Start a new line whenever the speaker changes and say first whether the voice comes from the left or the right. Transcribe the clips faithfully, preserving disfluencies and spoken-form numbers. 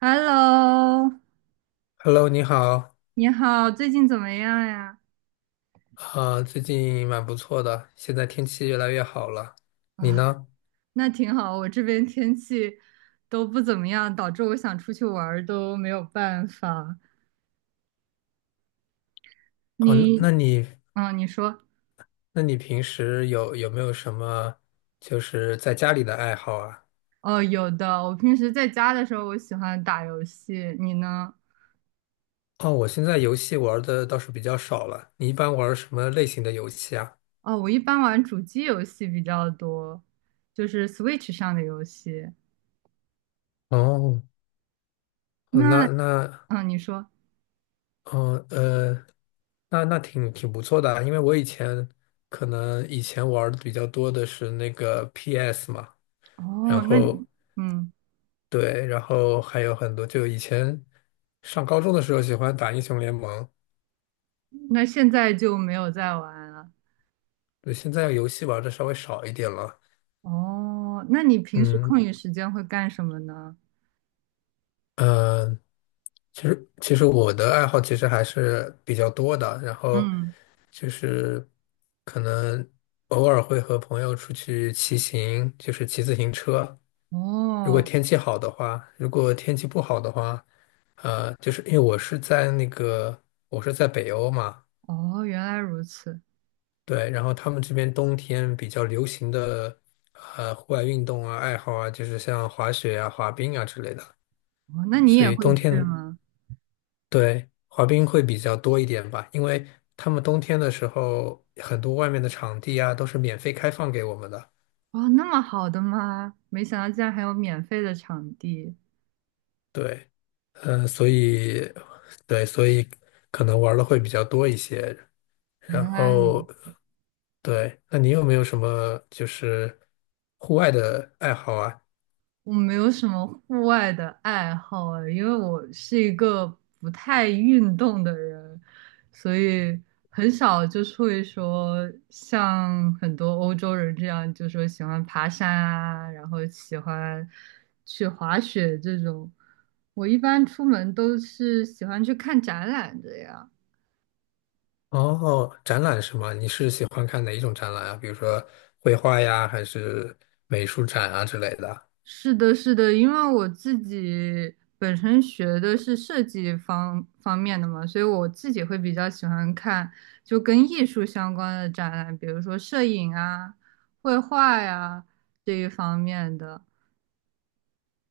right: Hello，
left: Hello,你好。
right: 你好，最近怎么样呀？
left: 啊、最近蛮不错的，现在天气越来越好了。你
right: 啊，
left: 呢？
right: 那挺好，我这边天气都不怎么样，导致我想出去玩儿都没有办法。
left: 哦，那
right: 你，
left: 那你
right: 嗯，你说。
left: 那你平时有有没有什么就是在家里的爱好啊？
right: 哦，有的，我平时在家的时候，我喜欢打游戏，你呢？
left: 哦，我现在游戏玩的倒是比较少了。你一般玩什么类型的游戏啊？
right: 哦，我一般玩主机游戏比较多，就是 Switch 上的游戏。
left: 哦，哦那
right: 那，
left: 那
right: 嗯，你说。
left: 哦呃，那那挺挺不错的啊，因为我以前可能以前玩的比较多的是那个 P S 嘛，然
right: 哦，那，
left: 后。
right: 嗯，
left: 对，然后还有很多，就以前上高中的时候喜欢打英雄联盟。
right: 那现在就没有在玩了。
left: 对，现在游戏玩的稍微少一点了。
right: 哦，那你平时
left: 嗯
right: 空余时间会干什么呢？
left: 嗯，呃其实其实我的爱好其实还是比较多的，然后
right: 嗯。
left: 就是可能偶尔会和朋友出去骑行，就是骑自行车。如果
right: 哦。
left: 天气好的话，如果天气不好的话，呃，就是因为我是在那个我是在北欧嘛。
right: 哦，原来如此。
left: 对，然后他们这边冬天比较流行的呃户外运动啊、爱好啊，就是像滑雪啊、滑冰啊之类的。
right: 哦，那你
left: 所
right: 也
left: 以
right: 会
left: 冬
right: 去
left: 天
right: 吗？
left: 对滑冰会比较多一点吧，因为他们冬天的时候，很多外面的场地啊都是免费开放给我们的。
right: 哦，那么好的吗？没想到竟然还有免费的场地，
left: 对，嗯、呃所以对，所以可能玩的会比较多一些。然
right: 原来如
left: 后
right: 此。
left: 对，那你有没有什么就是户外的爱好啊？
right: 我没有什么户外的爱好啊，因为我是一个不太运动的人，所以很少就是会说像很多欧洲人这样，就说喜欢爬山啊，然后喜欢去滑雪这种。我一般出门都是喜欢去看展览的呀。
left: 哦，展览是吗？你是喜欢看哪一种展览啊？比如说绘画呀，还是美术展啊之类的啊？
right: 是的，是的，因为我自己本身学的是设计方方面的嘛，所以我自己会比较喜欢看就跟艺术相关的展览，比如说摄影啊、绘画呀、这一方面的。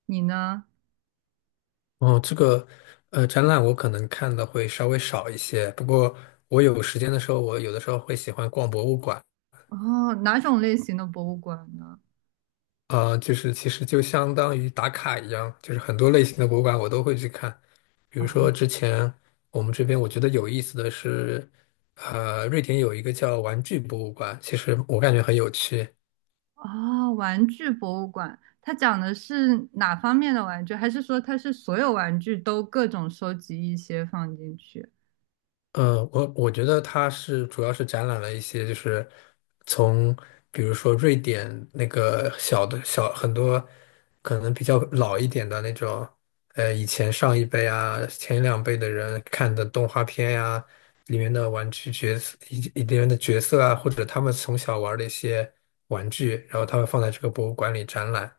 right: 你呢？
left: 哦，这个呃，展览我可能看的会稍微少一些，不过我有时间的时候，我有的时候会喜欢逛博物馆。
right: 哦，哪种类型的博物馆呢？
left: 啊，就是其实就相当于打卡一样，就是很多类型的博物馆我都会去看。比如说
right: 哦
left: 之前我们这边我觉得有意思的是，呃，瑞典有一个叫玩具博物馆，其实我感觉很有趣。
right: 哦，玩具博物馆，它讲的是哪方面的玩具？还是说它是所有玩具都各种收集一些放进去？
left: 嗯，我我觉得它是主要是展览了一些，就是从比如说瑞典那个小的小很多可能比较老一点的那种，呃，以前上一辈啊、前两辈的人看的动画片呀、里面的玩具角色、一里面的角色啊，或者他们从小玩的一些玩具，然后他们放在这个博物馆里展览。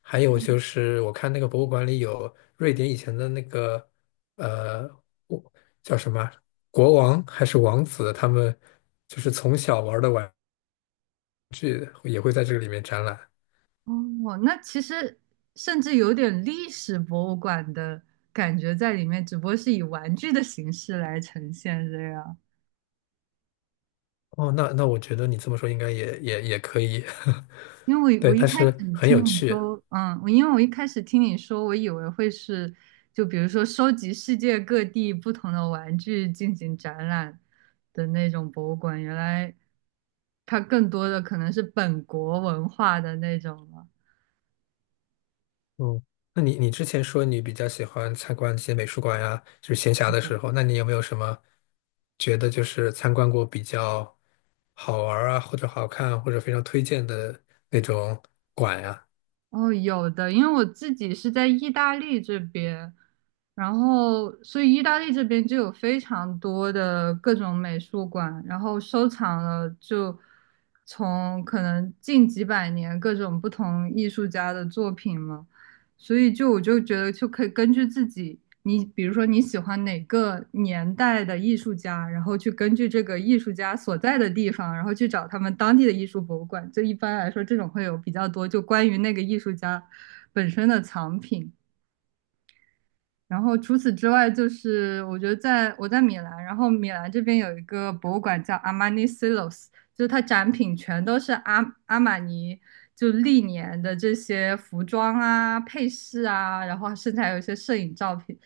left: 还有就是，我看那个博物馆里有瑞典以前的那个呃。叫什么国王还是王子，他们就是从小玩的玩，也会在这个里面展览。
right: 哦，那其实甚至有点历史博物馆的感觉在里面，只不过是以玩具的形式来呈现这样。
left: 哦，那那我觉得你这么说应该也也也可以。
right: 因为我我
left: 对，
right: 一
left: 但
right: 开
left: 是
right: 始
left: 很有
right: 听你
left: 趣。
right: 说，嗯，我因为我一开始听你说，我以为会是就比如说收集世界各地不同的玩具进行展览的那种博物馆，原来它更多的可能是本国文化的那种了。
left: 嗯，那你你之前说你比较喜欢参观一些美术馆呀，就是闲暇的时候，那你有没有什么觉得就是参观过比较好玩儿啊，或者好看，或者非常推荐的那种馆呀？
right: 哦，有的，因为我自己是在意大利这边，然后所以意大利这边就有非常多的各种美术馆，然后收藏了就从可能近几百年各种不同艺术家的作品嘛。所以就我就觉得就可以根据自己，你比如说你喜欢哪个年代的艺术家，然后去根据这个艺术家所在的地方，然后去找他们当地的艺术博物馆。就一般来说，这种会有比较多，就关于那个艺术家本身的藏品。然后除此之外，就是我觉得在我在米兰，然后米兰这边有一个博物馆叫 Armani Silos，就是它展品全都是阿阿玛尼就历年的这些服装啊、配饰啊，然后甚至还有一些摄影照片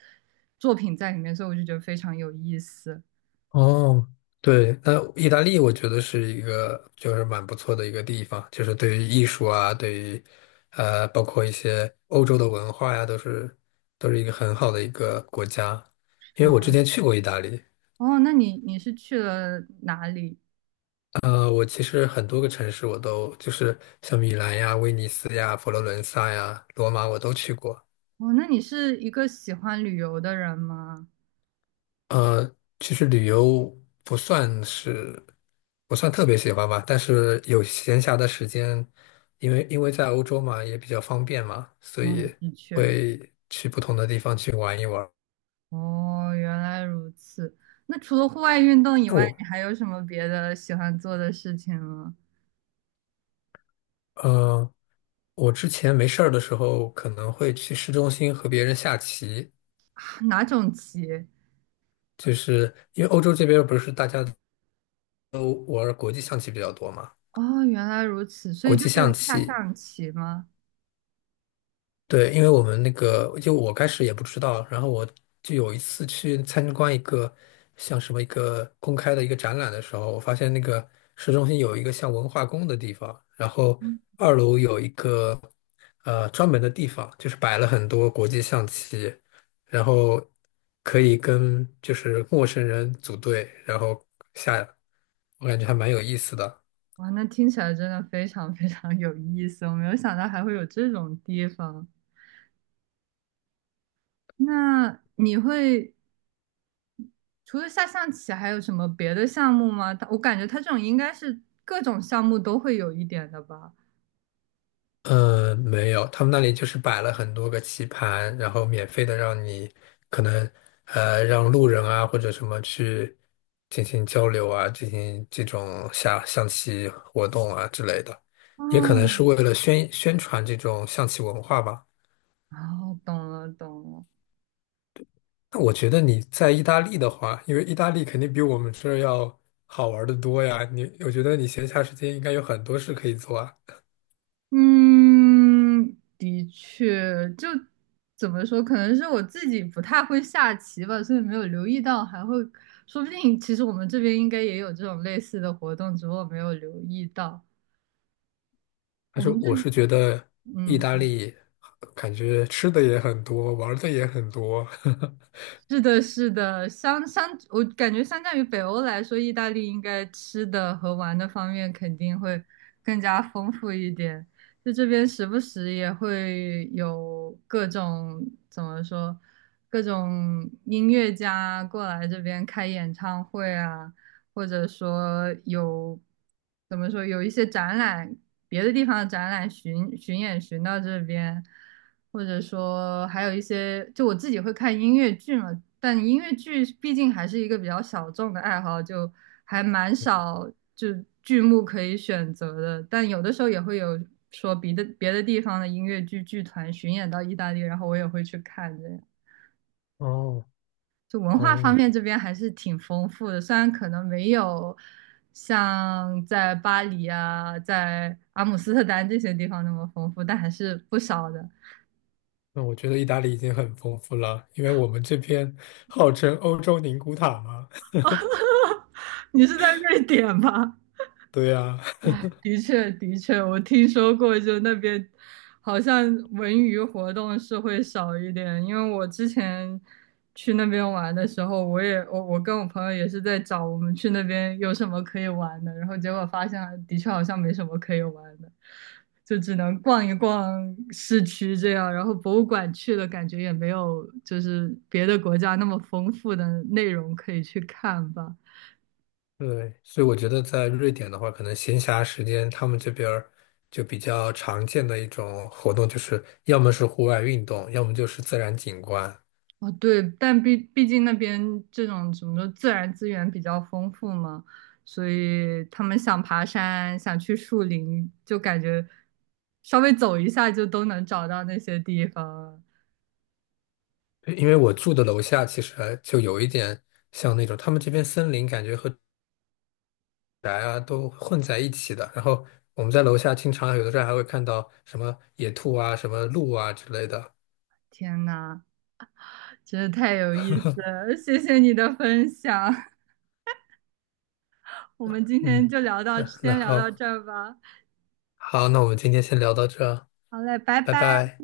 right: 作品在里面，所以我就觉得非常有意思。
left: 哦，对，那意大利我觉得是一个就是蛮不错的一个地方，就是对于艺术啊，对于呃，包括一些欧洲的文化呀，都是都是一个很好的一个国家。因
right: 是
left: 为我之
right: 的。
left: 前去过意大利。
right: 哦，那你你是去了哪里？
left: 呃，我其实很多个城市我都就是像米兰呀、威尼斯呀、佛罗伦萨呀、罗马我都去过。
right: 哦，那你是一个喜欢旅游的人吗？
left: 呃，其实旅游不算是不算特别喜欢吧，但是有闲暇的时间，因为因为在欧洲嘛，也比较方便嘛，所
right: 哦，
left: 以
right: 的确。
left: 会去不同的地方去玩一玩。
right: 哦，原来如此。那除了户外运动以
left: 那
right: 外，
left: 我
right: 你还有什么别的喜欢做的事情吗？
left: 呃，我之前没事儿的时候，可能会去市中心和别人下棋，
right: 哪种棋？
left: 就是因为欧洲这边不是大家都玩儿国际象棋比较多嘛。
right: 哦，原来如此，所
left: 国
right: 以就
left: 际象
right: 是下
left: 棋。
right: 象棋吗？
left: 对，因为我们那个，就我开始也不知道，然后我就有一次去参观一个像什么一个公开的一个展览的时候，我发现那个市中心有一个像文化宫的地方，然后
right: 嗯，
left: 二楼有一个呃专门的地方，就是摆了很多国际象棋，然后可以跟就是陌生人组队，然后下。我感觉还蛮有意思的。
right: 哇，那听起来真的非常非常有意思，我没有想到还会有这种地方。那你会除了下象棋，还有什么别的项目吗？它我感觉它这种应该是各种项目都会有一点的吧。
left: 嗯，没有，他们那里就是摆了很多个棋盘，然后免费的让你可能呃让路人啊或者什么去进行交流啊，进行这种下象棋活动啊之类的，也可能是
right: 哦。
left: 为了宣宣传这种象棋文化吧。
right: 哦，懂了懂了。
left: 那我觉得你在意大利的话，因为意大利肯定比我们这儿要好玩的多呀，你我觉得你闲暇时间应该有很多事可以做啊。
right: 嗯，的确，就怎么说，可能是我自己不太会下棋吧，所以没有留意到，还会，说不定其实我们这边应该也有这种类似的活动，只不过我没有留意到。我
left: 但是
right: 们这，
left: 我是觉得意
right: 嗯。
left: 大利感觉吃的也很多，玩儿的也很多。
right: 是的，是的，相相，我感觉相较于北欧来说，意大利应该吃的和玩的方面肯定会更加丰富一点。就这边时不时也会有各种怎么说，各种音乐家过来这边开演唱会啊，或者说有怎么说有一些展览，别的地方的展览巡巡演巡到这边。或者说还有一些，就我自己会看音乐剧嘛，但音乐剧毕竟还是一个比较小众的爱好，就还蛮少就剧目可以选择的。但有的时候也会有说别的别的地方的音乐剧剧团巡演到意大利，然后我也会去看的。
left: 哦
right: 就文化方
left: 哦，
right: 面这边还是挺丰富的，虽然可能没有像在巴黎啊、在阿姆斯特丹这些地方那么丰富，但还是不少的。
left: 那我觉得意大利已经很丰富了，因为我们这边号称欧洲宁古塔嘛。
right: 你是在瑞典吗？
left: 对呀。
right: 的确，的确，我听说过，就那边好像文娱活动是会少一点，因为我之前去那边玩的时候，我也我我跟我朋友也是在找我们去那边有什么可以玩的，然后结果发现的确好像没什么可以玩的，就只能逛一逛市区这样，然后博物馆去了，感觉也没有就是别的国家那么丰富的内容可以去看吧。
left: 对，所以我觉得在瑞典的话，可能闲暇时间他们这边儿就比较常见的一种活动，就是要么是户外运动，要么就是自然景观。
right: 哦，对，但毕毕竟那边这种什么自然资源比较丰富嘛，所以他们想爬山，想去树林，就感觉稍微走一下就都能找到那些地方了。
left: 对，因为我住的楼下其实还就有一点像那种他们这边森林，感觉和宅啊都混在一起的。然后我们在楼下经常有的时候还会看到什么野兔啊、什么鹿啊之类的。
right: 天呐，真的太有意思了，谢谢你的分享，我们今
left: 嗯，
right: 天就聊到，
left: 那那
right: 先聊
left: 好，
right: 到这儿吧。
left: 好，那我们今天先聊到这儿。
right: 好嘞，拜
left: 拜
right: 拜。
left: 拜。